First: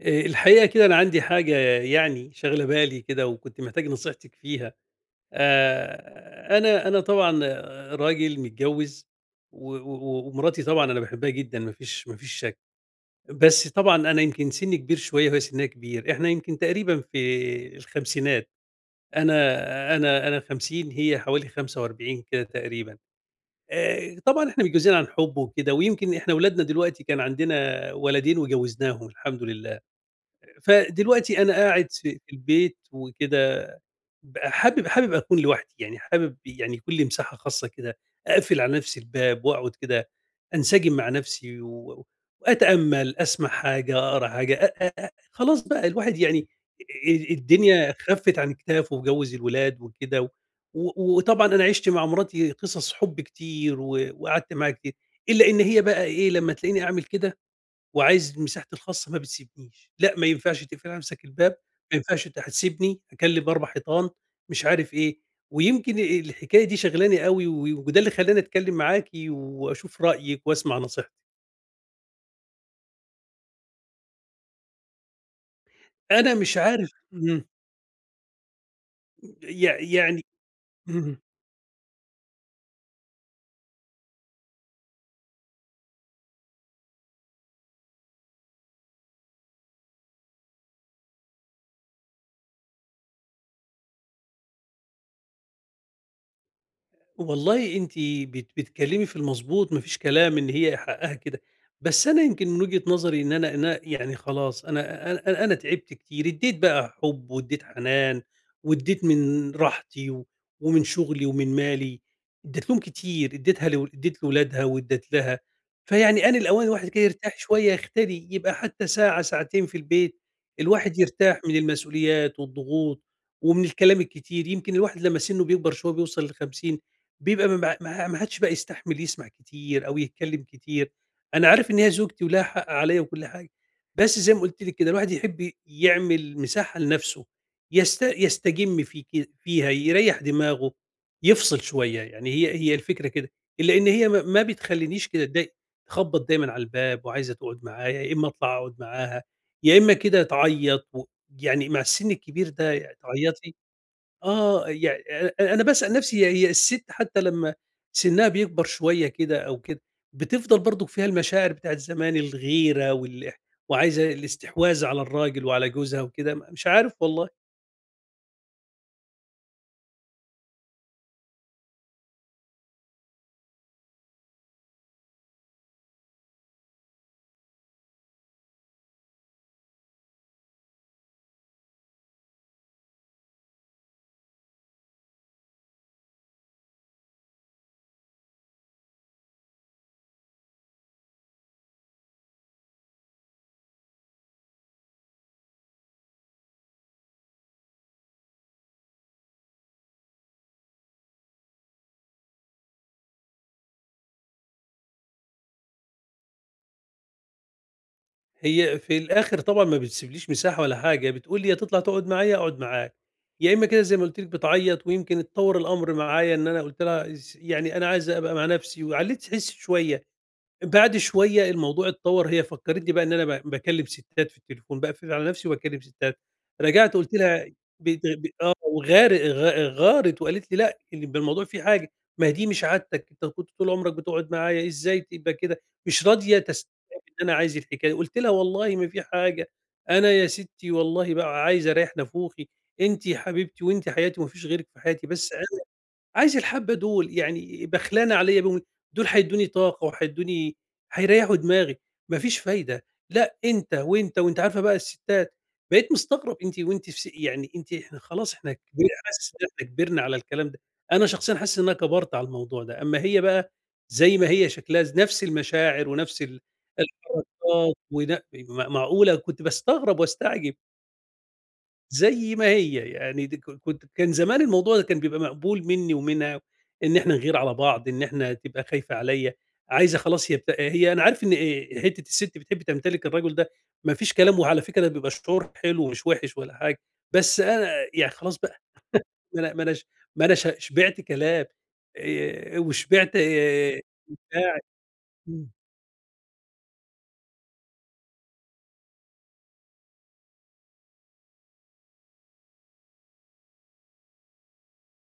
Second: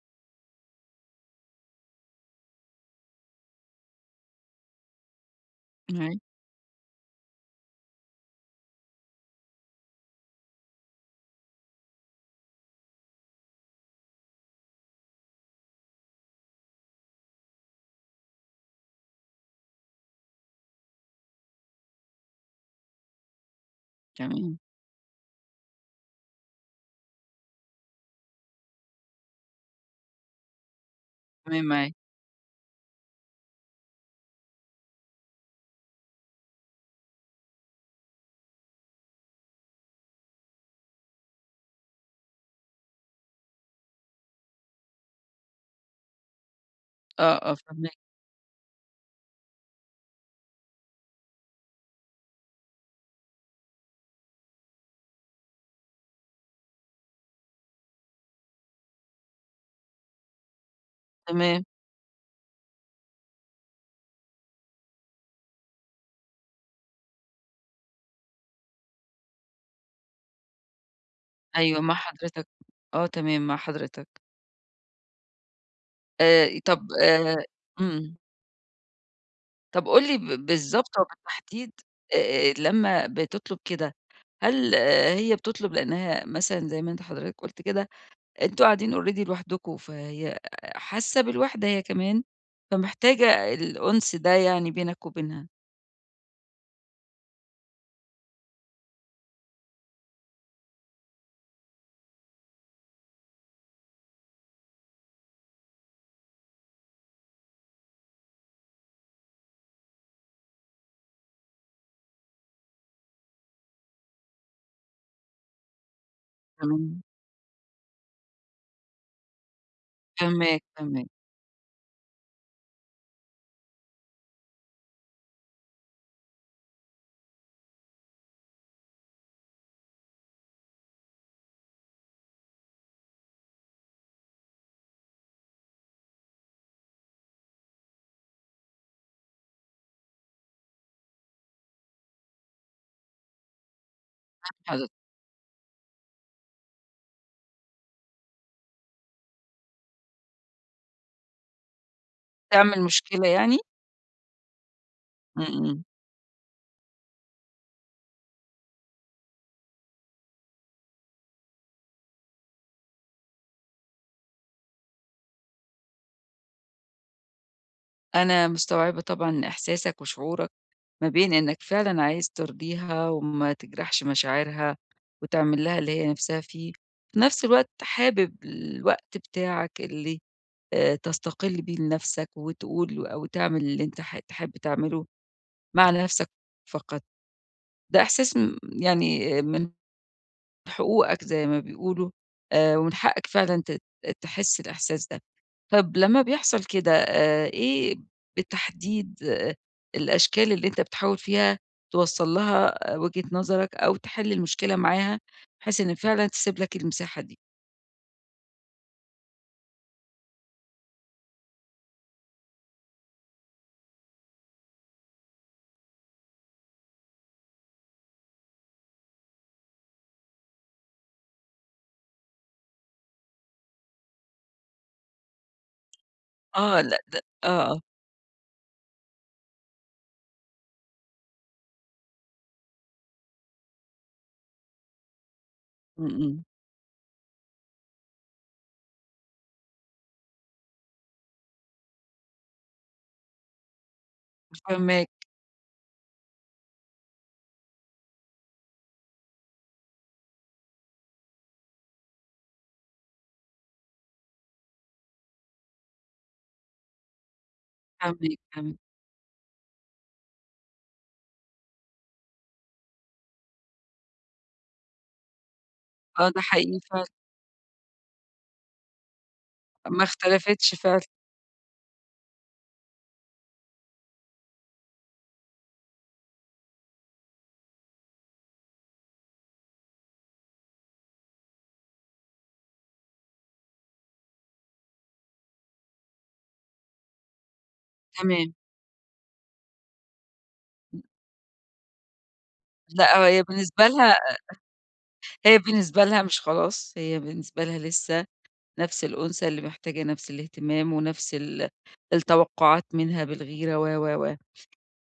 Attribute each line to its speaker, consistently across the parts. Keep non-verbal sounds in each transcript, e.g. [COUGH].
Speaker 1: الحقيقة كده أنا عندي حاجة يعني شاغلة بالي كده وكنت محتاج نصيحتِك فيها.
Speaker 2: أيوه
Speaker 1: أنا طبعًا راجل متجوّز و و ومراتي طبعًا أنا باحبها جدًا ما فيش شك، بس طبعًا أنا يمكن سِنّي كبير شوية وهي سِنّها كبير، إحنا يمكن تقريبًا في الخمسينات، أنا 50 هي حوالي 45 كده تقريبًا. طبعًا
Speaker 2: تمام،
Speaker 1: إحنا متجوّزين عن حُب وكده ويمكن إحنا ولادنا دلوقتي كان عندنا ولدين وجوّزناهم الحمد لله. فدلوقتي أنا
Speaker 2: تمام معاك،
Speaker 1: قاعد في البيت وكده ب حابب حابب أكون لوحدي، يعني حابب يعني يكون لي مساحة خاصة كده، أقفل على نفسي الباب وأقعد كده أنسجم مع نفسي وأتأمل، أسمع حاجة، أقرا حاجة، أ أ أ خلاص بقى الواحد يعني
Speaker 2: آه، آه
Speaker 1: الدنيا
Speaker 2: فاهماك،
Speaker 1: خفِّت عن كتافه وجوِّز الولاد وكده وطبعًا أنا عِشت مع مراتي قصص حُب كتير وقعدت معاها كتير، إلا إن هي بقى إيه، لمّا تلاقيني أعمل كده وعايز مساحتي الخاصة ما بتسيبنيش، لأ ما ينفعش تقفلي هامسك الباب،
Speaker 2: تمام،
Speaker 1: ما ينفعش أنت هتسيبني، هاكلم 4 حيطان، مش عارف إيه، ويمكن الحكاية دي شاغلاني أوي وده اللي خلّاني أتكلم معاكِ وأشوف رأيِك وأسمع نصيحتِك.
Speaker 2: أيوه مع حضرتك، آه تمام مع حضرتك، آآ
Speaker 1: أنا مش
Speaker 2: طب
Speaker 1: عارف [LAUGHS]
Speaker 2: آآ إمم، طب قُل لي
Speaker 1: يعني [LAUGHS]
Speaker 2: بالضبط
Speaker 1: إمم.
Speaker 2: وبالتحديد لمّا بتطلب كده، هل هي بتطلب لأنها مثلًا زي ما أنت حضرتك قُلت كده، أنتم قاعدين already لوحدكم، فهي حاسة بالوحدة هي كمان، فمحتاجة الأُنس ده يعني بينك وبينها،
Speaker 1: والله أنتِ بتتكلمي في المضبوط ما فيش كلام إن هي حقها كده، بس أنا يمكن من وجهة نظري إن أنا أنا يعني خلاص أنا تعبت كتير، ادّيت بقى حُب وادّيت حنان وادّيت من راحتي ومن شغلي ومن مالي، ادّيت لهم كتير، ادّيتها لو ادّيت لولادها وادّيت لها، فيعني آن الأوان الواحد
Speaker 2: تمام،
Speaker 1: كده يرتاح شوية يختلي، يبقى حتى ساعة ساعتين في البيت،
Speaker 2: فاهماك،
Speaker 1: الواحد
Speaker 2: فاهماك،
Speaker 1: يرتاح من المسؤوليات والضغوط ومن الكلام الكتير، يمكن الواحد لمّا سِنُّه بيكبر شوية بيوصل ل50 بيبقى ما حدش بقى يستحمل يسمع كتير أو يتكلم كتير، أنا عارف إن هي زوجتي ولها حق عليَّ وكل حاجة، بس زي ما قُلت لِك كده الواحد يحب يعمل مساحة لنفسه، يستجم في ك فيها، يريّح دماغه، يفصل شوية، يعني هي الفكرة كده، إلا إن هي ما
Speaker 2: حضرتك،
Speaker 1: بتخلينيش كده اتضايق، تخبط دايمًا على الباب وعايزة تقعد معايا، يا إما أطلع أقعد معاها، يا إما كده تعيط يعني مع السن الكبير ده
Speaker 2: تعمل
Speaker 1: يعني
Speaker 2: مشكلة
Speaker 1: تعيطي.
Speaker 2: يعني؟
Speaker 1: يع
Speaker 2: إمم،
Speaker 1: أ أنا
Speaker 2: إمم.
Speaker 1: باسأل نفسي هي السِت حتى لمّا سِنّها بيكبر شوية كده أو كده، بتفضل برضه فيها المشاعر بتاعة زمان، الغيرة وعايزة الاستحواذ على الراجل وعلى جوزها وكده، مش عارف والله.
Speaker 2: أنا مستوعبة طبعًا إحساسك وشعورك ما بين إنّك فعلًا عايز ترضيها وما تجرحش مشاعرها وتعمل لها اللي هي نفسها فيه، في نفس الوقت حابب الوقت بتاعك اللي تستقل بيه لنفسك وتقول أو تعمل اللي أنت ح تحب تعمله مع نفسك فقط. ده إحساس يعني من حقوقك زي ما بيقولوا، ومن حقك فعلًا تحس الإحساس ده. طب لمّا بيحصل كده إيه بالتحديد الأشكال اللي أنت بتحاول فيها توصّل لها وجهة نظرك أو تحل المشكلة معاها، بحيث إن فعلًا تسيب لك المساحة دي؟
Speaker 1: هي في الآخر طبعًا ما بتسيبليش مساحة ولا حاجة، بتقول لي: "يا تطلع تقعد معايا، يا أقعد معاك." يا إمّا كده زي ما قُلت لِك بتعيّط ويمكن اتطوّر الأمر معايا إن أنا قُلت لها يعني أنا عايزة أبقى مع نفسي وعلّيت حسّي شوية. بعد شوية الموضوع اتطوّر، هي فكّرتني بقى إن أنا باكلّم ستات في التليفون، باقفل على نَفْسي وباكلّم ستات،
Speaker 2: آه،
Speaker 1: رجعت
Speaker 2: لأ
Speaker 1: قُلت
Speaker 2: ده
Speaker 1: لها
Speaker 2: آه، آه،
Speaker 1: بت ب آه، وغار غ غارت وقالت لي: "لأ، ده الموضوع فيه حاجة، ما هي دي مش عادتك، أنت كنت طول عمرك بتقعد معايا، إزاي تبقى كده؟"
Speaker 2: إمم،
Speaker 1: مش راضية
Speaker 2: إمم،
Speaker 1: تستوعب إن أنا عايز الحكاية، قُلت لها: "والله ما في حاجة، أنا يا ستّي والله بقى عايز أريّح نافوخي، أنتِ حبيبتي وأنتِ حياتي وما فيش غيرِك في حياتي،
Speaker 2: فاهماك،
Speaker 1: بس أنا" عايز الحبّة دول، يعني بخلانة عليّا بيهم، دول هيدّوني طاقة وهيدّوني هيريّحوا دماغي، ما فيش فايدة، لأ أنت، وأنت، وأنت عارفة بقى الستّات، بقيت مستغرب أنتِ وأنتِ في س يعني أنتِ إحنا خلاص
Speaker 2: فاهماك،
Speaker 1: إحنا
Speaker 2: فاهماك.
Speaker 1: كبر حاسس إن إحنا كبرنا على الكلام ده، أنا شخصيًا حاسس إن أنا كبرت على الموضوع ده، أمّا هي بقى زي ما هي شكلها نفْس المشاعر ونفْس
Speaker 2: آه، ده حقيقي فعلًا،
Speaker 1: الحركات ون م معقولة! كنت باستغرب
Speaker 2: ما
Speaker 1: واستعجب.
Speaker 2: اختلفتش فعلًا،
Speaker 1: زي ما هي، يعني دي ك كنت كان زمان الموضوع ده كان بيبقى مقبول منّي ومنها، إن إحنا نغير على بعض، إن إحنا تبقى خايفة عليّا، عايزة خلاص هي بت هي أنا عارف إن حتّة السِت بتحب تمتلك الرجل ده ما فيش كلام، وعلى فكرة ده بيبقى شعور حلو ومش وِحِش ولا حاجة، بس أنا يعني خلاص
Speaker 2: تمام.
Speaker 1: بقى ما أنا ما أنا ش ما أنا شبعت كلام وشبعت
Speaker 2: لأ
Speaker 1: إبداع. إمم،
Speaker 2: هي بالنسبة لها مش خلاص، هي بالنسبة لها لسه نفس الأنثى اللي محتاجة نفس الاهتمام ونفس التوقعات منها بالغيرة و.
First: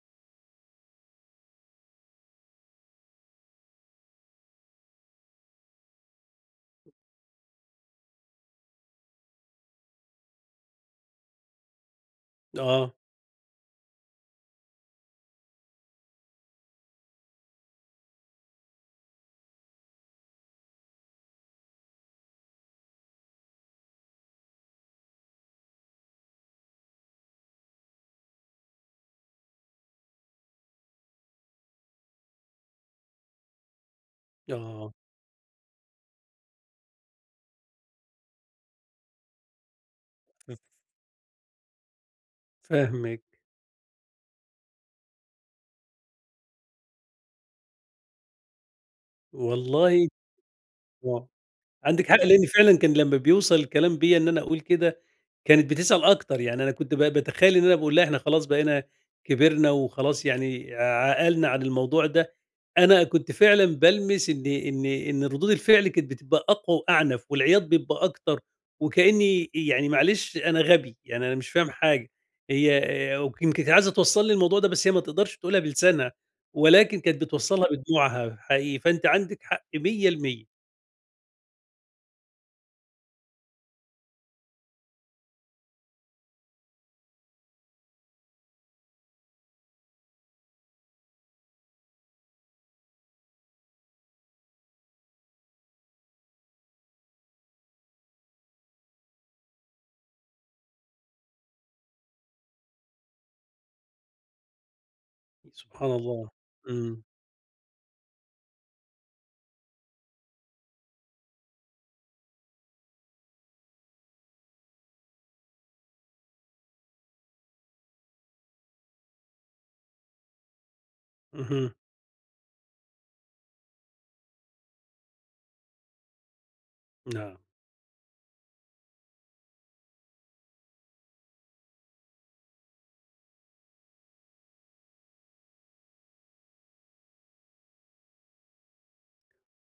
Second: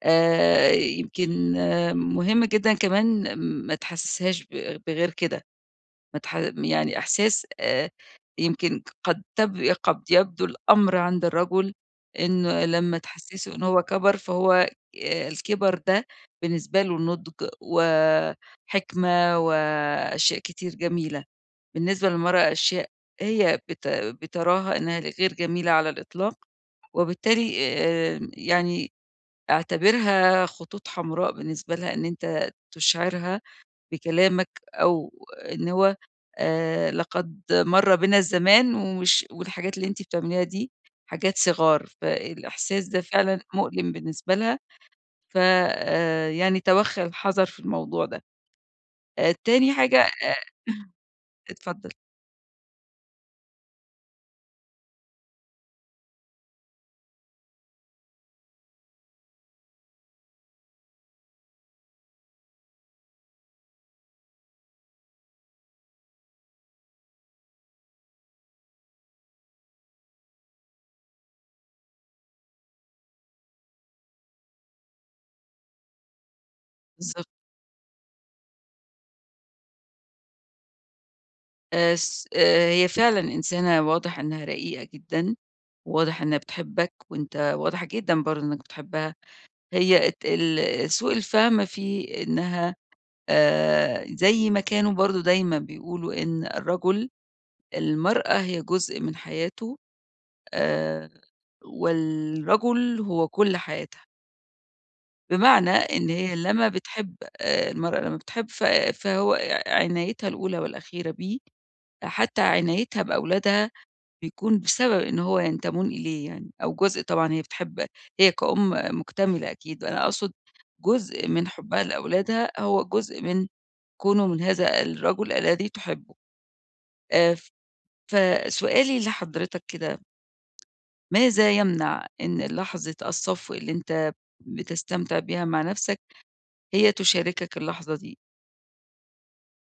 Speaker 2: يمكن مهم جدًا كمان ما تحسّسهاش بغير كده، ما تح يعني إحساس يمكن قد يبدو الأمر عند الرجل إنه
Speaker 1: آه،
Speaker 2: لمّا تحسّسه إن هو كَبَر، فهو الكِبَر ده بالنسبة له نُضج وحكمة وأشياء كتير جميلة. بالنسبة للمرأة أشياء هي بتراها إنها غير جميلة على الإطلاق، وبالتالي يعني اعتبرها خطوط حمراء بالنسبة لها إن أنت تشعرها بكلامك
Speaker 1: آه،
Speaker 2: أو إن هو لقد مَرّ بنا الزمان والحاجات اللي أنتِ بتعمليها
Speaker 1: ف
Speaker 2: دي حاجات صغار، فالإحساس ده
Speaker 1: فاهمِك،
Speaker 2: فعلًا مؤلم بالنسبة لها، ف يعني تَوَخّى الحذر في الموضوع ده. تاني حاجة
Speaker 1: والله آه،
Speaker 2: اتفضل،
Speaker 1: عندِك حق لإن فعلًا كان لمّا بيوصل الكلام بيّا إن أنا أقول كده كانت بتسأل أكتر، يعني أنا كنت باتخيّل إن أنا باقول لها إحنا خلاص بقينا كبرنا وخلاص يعني عقلنا عن الموضوع ده، أنا كنت فعلًا بالمِس إن إن ردود الفعل كانت بتبقى أقوى وأعنف والعياط بيبقى أكتر، وكإني يعني معلش أنا غبي، يعني أنا مش فاهم حاجة، هي ويمكن كانت عايزة توصّل لي الموضوع ده بس هي ما تقدرش تقولها بلسانها، ولكن كانت
Speaker 2: بالضبط.
Speaker 1: بتوصّلها بدموعها حقيقي، فأنتِ عندِك حق 100%.
Speaker 2: س هي فعلًا إنسانة واضح إنها رقيقة جدًا، وواضح إنها بتحبك، وأنت واضح جدًا برضه إنك بتحبها. هي ات ال سوء الفهم في إنها زي ما كانوا برضه دايمًا بيقولوا إن المرأة هي جزء من حياته آآ والرجل هو كل حياتها. بمعنى
Speaker 1: سبحان
Speaker 2: إن
Speaker 1: الله.
Speaker 2: هي لمّا
Speaker 1: إمم،
Speaker 2: بتحب المرأة لمّا بتحب فهو عنايتها الأولى والأخيرة بيه، حتى عنايتها بأولادها بيكون بسبب إن هو ينتمون إليه يعني، أو جزء طبعًا هي بتحب هي كأم مكتملة أكيد، أنا أقصد جزء من
Speaker 1: اهم،
Speaker 2: حُبّها لأولادها هو جزء من كونه من هذا الرجل الذي تحبه. آآ،
Speaker 1: نعم.
Speaker 2: فسؤالي لحضرتك كده، ماذا يمنع إن لحظة الصفو اللي أنت بتستمتع بيها مع نَفْسك هي تشاركك اللحظة دي؟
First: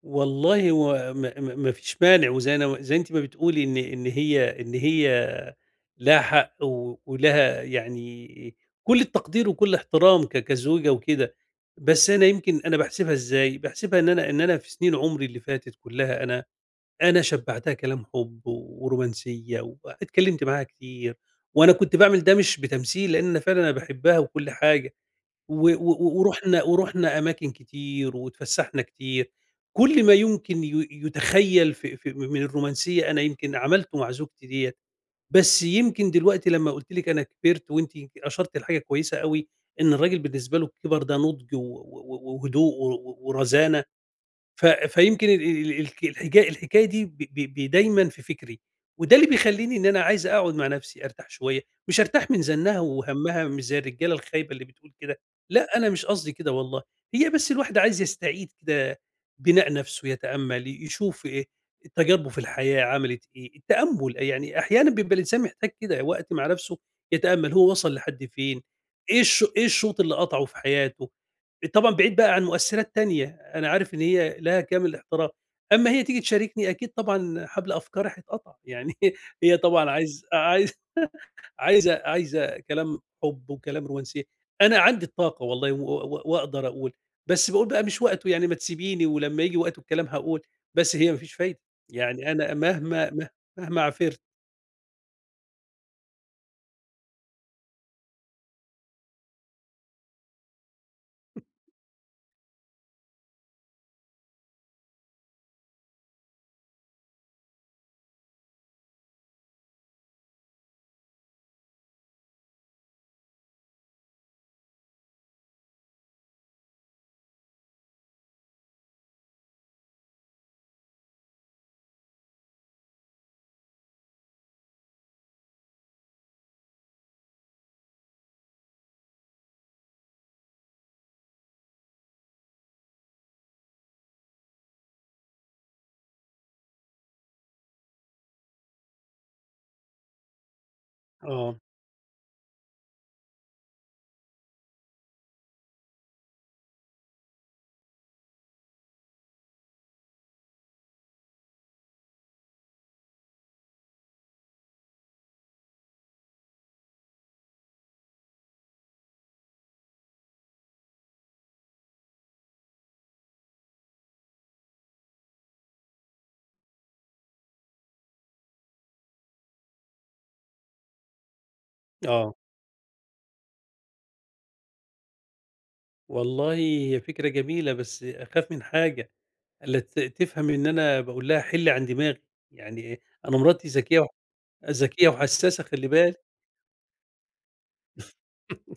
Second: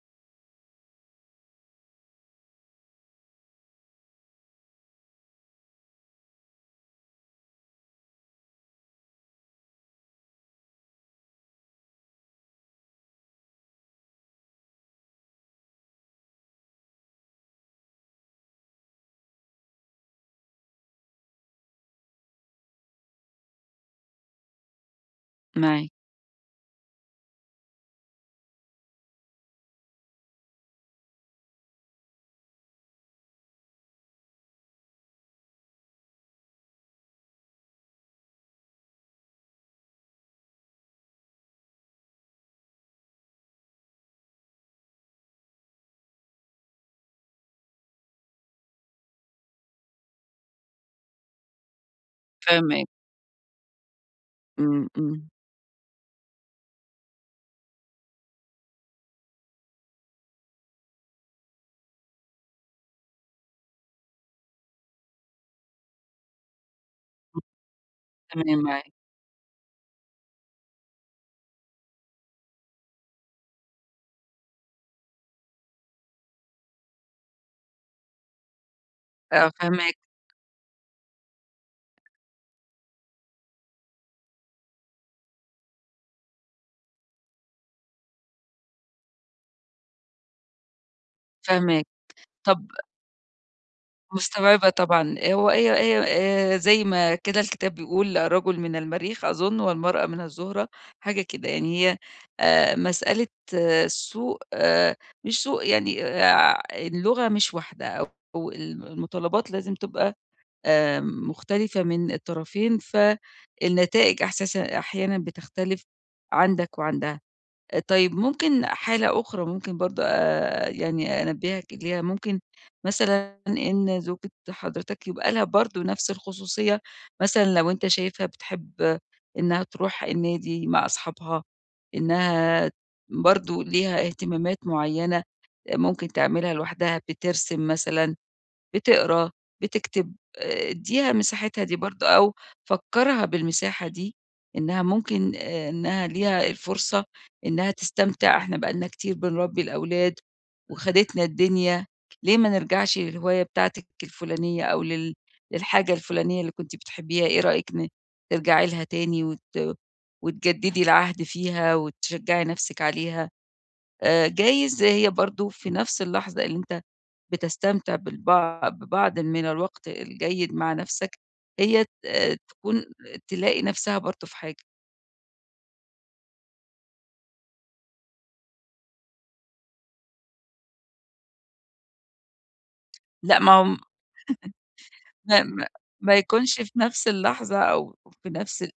Speaker 1: والله هو م م ما فيش مانع، وزي زي أنتِ ما بتقولي إن إن هي لها حق ولها يعني كل التقدير وكل احترام كزوجة وكده، بس أنا يمكن أنا باحسبها إزاي، باحسبها إن أنا في سنين عمري اللي فاتت كلها أنا شبعتها كلام حب ورومانسية واتكلمت معاها كتير، وأنا كنت باعمل ده مش بتمثيل لأن أنا فعلًا أنا باحبها وكل حاجة. و
Speaker 2: معاك،
Speaker 1: و ورُحنا ورُحنا أماكن كتير واتفسّحنا كتير، كل ما يمكن يُتخيّل في من الرومانسية أنا يمكن عملته مع زوجتي ديّة، بس يمكن دلوقتي لمّا قُلت لِك أنا كبرت وأنتِ يمكن أشرتِ لحاجة كويسة أوي، إن الراجل بالنسبة له الكِبَر ده نُضْج وهدوء ورزانة. فيمكن ال ال الك الحكا الحكاية دي ب ب ب دايمًا في فكري، وده اللي بيخلّيني إن أنا عايز أقعد مع نفسي أرتاح شوية، مش أرتاح من زنّها
Speaker 2: فاهماك،
Speaker 1: وهمّها مش زي الرجالة الخايبة اللي
Speaker 2: إمم،
Speaker 1: بتقول كده،
Speaker 2: إمم،
Speaker 1: لأ أنا مش قصدي كده والله، هي بس الواحد عايز يستعيد كده بناء نفسه، يتأمل، يشوف تجاربه في الحياة عملت إيه، التأمل يعني أحيانًا بيبقى الإنسان محتاج كده وقت مع نفسه يتأمل هو وصل لحد
Speaker 2: تمام
Speaker 1: فين،
Speaker 2: معاك،
Speaker 1: إيه الشوط اللي قطعه في حياته، طبعًا بعيد بقى عن مؤثرات تانية. أنا عارف إن هي لها كامل الاحترام، أمّا هي تيجي تشاركني أكيد طبعًا حبل أفكاري هيتقطع، يعني [LAUGHS]
Speaker 2: آه
Speaker 1: هي طبعًا
Speaker 2: فاهماك،
Speaker 1: عايز عايز [LAUGHS] عايزة كلام حُب وكلام رومانسية، أنا عندي الطاقة والله و و وأقدر أقول، بس باقول بقى مش وقته يعني ما تسيبيني ولمّا ييجي وقته الكلام هاقول، بس هي ما فيش فايدة،
Speaker 2: فاهماك.
Speaker 1: يعني أنا
Speaker 2: طَب
Speaker 1: مهما عافرت.
Speaker 2: مستوعبة طبعًا، هو هي هي زي ما كده الكتاب بيقول الرجل من المريخ أظُن والمرأة من الزُهرة، حاجة كده، يعني هي مسألة سوء مش سوء يعني اللغة مش واحدة أو المتطلبات لازم تبقى مختلفة من الطرفين، فالنتائج أحساسًا أحيانًا بتختلف عندك وعندها. طيب ممكن حالة أخرى ممكن برضه يعني أنبّهك ليها، ممكن مثلًا إن زوجة حضرتك يبقى لها برضه نفس الخصوصية، مثلًا لو أنت شايفها بتحب إنها تروح النادي مع أصحابها، إنها برضه ليها اهتمامات معيّنة ممكن تعملها لوحدها، بترسم مثلًا بتقرا، بتكتب، ادّيها
Speaker 1: آه،
Speaker 2: مساحتها دي برضه أو فكّرها بالمساحة دي، إنها ممكن إنها ليها الفرصة إنها تستمتع، إحنا بقى لنا كتير بنربّي الأولاد وخدتنا الدنيا، ليه ما نرجعش للهواية بتاعتِك الفلانية أو للحاجة الفلانية اللي كنتِ بتحبيها، إيه رأيِك ترجعي لها تاني وتجدّدي العهد فيها وتشجّعي نَفْسِك عليها؟ جايز هي برضه في نفس اللحظة اللي أنت بتستمتع ببعض من الوقت الجيد مع نفسك، هي
Speaker 1: آه،
Speaker 2: تلاقي نفسها برضه في حاجة.
Speaker 1: والله هي فكرة جميلة بس أخاف من حاجة، ألا تفهم إن أنا باقول لها حِلّي عن دماغي، يعني أنا
Speaker 2: لأ، ما هو
Speaker 1: مراتي ذكية ذكية
Speaker 2: ما
Speaker 1: وحسّاسة
Speaker 2: ما
Speaker 1: خلّي
Speaker 2: ما
Speaker 1: بالِك،
Speaker 2: يكونش في نفس اللحظة أو في نفس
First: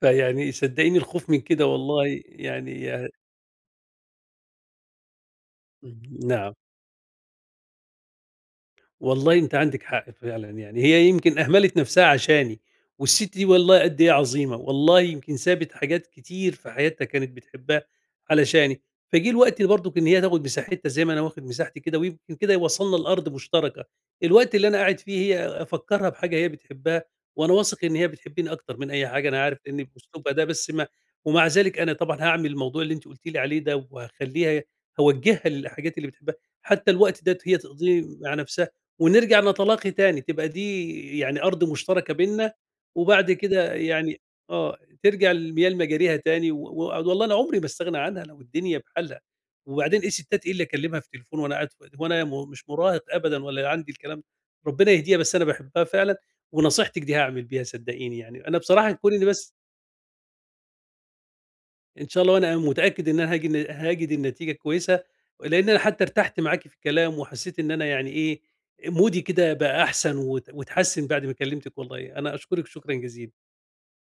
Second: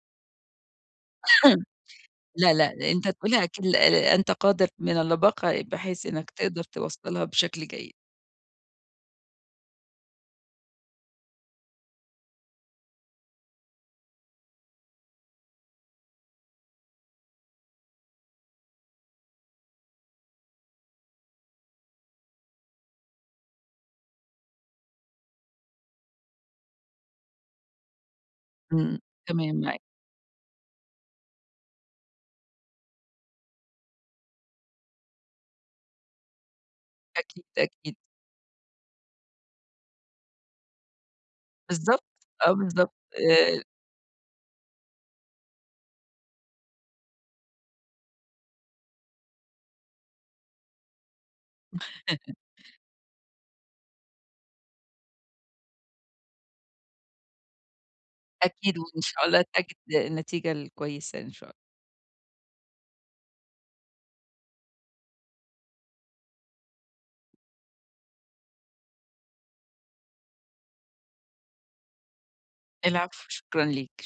Speaker 1: فيعني صدّقيني الخوف من
Speaker 2: [CLEARS THROAT]
Speaker 1: كده والله
Speaker 2: لا،
Speaker 1: يعني
Speaker 2: لأ، أنت
Speaker 1: اهم،
Speaker 2: تقولها أكيد أنت قادر من اللباقة بحيث إنك
Speaker 1: نعم.
Speaker 2: تقدر توصّلها بشكل جيد.
Speaker 1: والله أنتِ عندِك حق فعلًا، يعني هي يمكن أهملت نفسها عشاني، والست دي والله قد إيه عظيمة، والله يمكن سابت حاجات كتير في حياتها كانت بتحبها علشاني، فجه الوقت برضُك إن هي تاخد مساحتها زي ما أنا واخد مساحتي كده، ويمكن كده وصلنا لأرض مشتركة، الوقت اللي أنا قاعد فيه هي أفكّرها بحاجة هي بتحبها، وأنا واثق إن هي بتحبني أكتر من
Speaker 2: إمم،
Speaker 1: أي حاجة، أنا عارف
Speaker 2: تمام معاك،
Speaker 1: إن بأسلوبها ده بس ما. ومع ذلك أنا طبعًا هاعمل الموضوع اللي أنتِ قُلتِ لي عليه ده، وهاخلّيها هاوجّهها للحاجات اللي بتحبها، حتى الوقت ده
Speaker 2: أكيد،
Speaker 1: هي
Speaker 2: أكيد.
Speaker 1: تقضيه مع نفسها. ونرجع نتلاقي تاني، تبقى دي يعني أرض
Speaker 2: بالضبط،
Speaker 1: مشتركة
Speaker 2: آه
Speaker 1: بيننا،
Speaker 2: بالضبط.
Speaker 1: وبعد كده يعني ترجع المياه لمجاريها تاني، والله أنا عمري ما أستغنى عنها لو الدنيا بحالها، وبعدين إيه الستات إيه اللي أكلمها في التليفون وأنا قاعد هو أنا
Speaker 2: [LAUGHS]
Speaker 1: مش مراهق أبدًا ولا عندي الكلام ده، ربنا يهديها بس أنا باحبها فعلًا، ونصيحتِك دي هاعمل بيها صدقيني يعني، أنا
Speaker 2: أكيد
Speaker 1: بصراحة
Speaker 2: وإن
Speaker 1: كون إني
Speaker 2: شاء الله
Speaker 1: بس
Speaker 2: تجد النتيجة الكويسة إن شاء الله.
Speaker 1: إن شاء الله وأنا متأكد إن أنا هاجد النتيجة كويسة، لإن أنا حتى ارتحت معاكِ في الكلام وحسيت إن أنا يعني إيه، مودي كده بقى أحسن واتحسن بعد ما كلمتِك والله، أنا أشكرِك شكرًا
Speaker 2: العفو،
Speaker 1: جزيلًا.
Speaker 2: شكرًا ليك.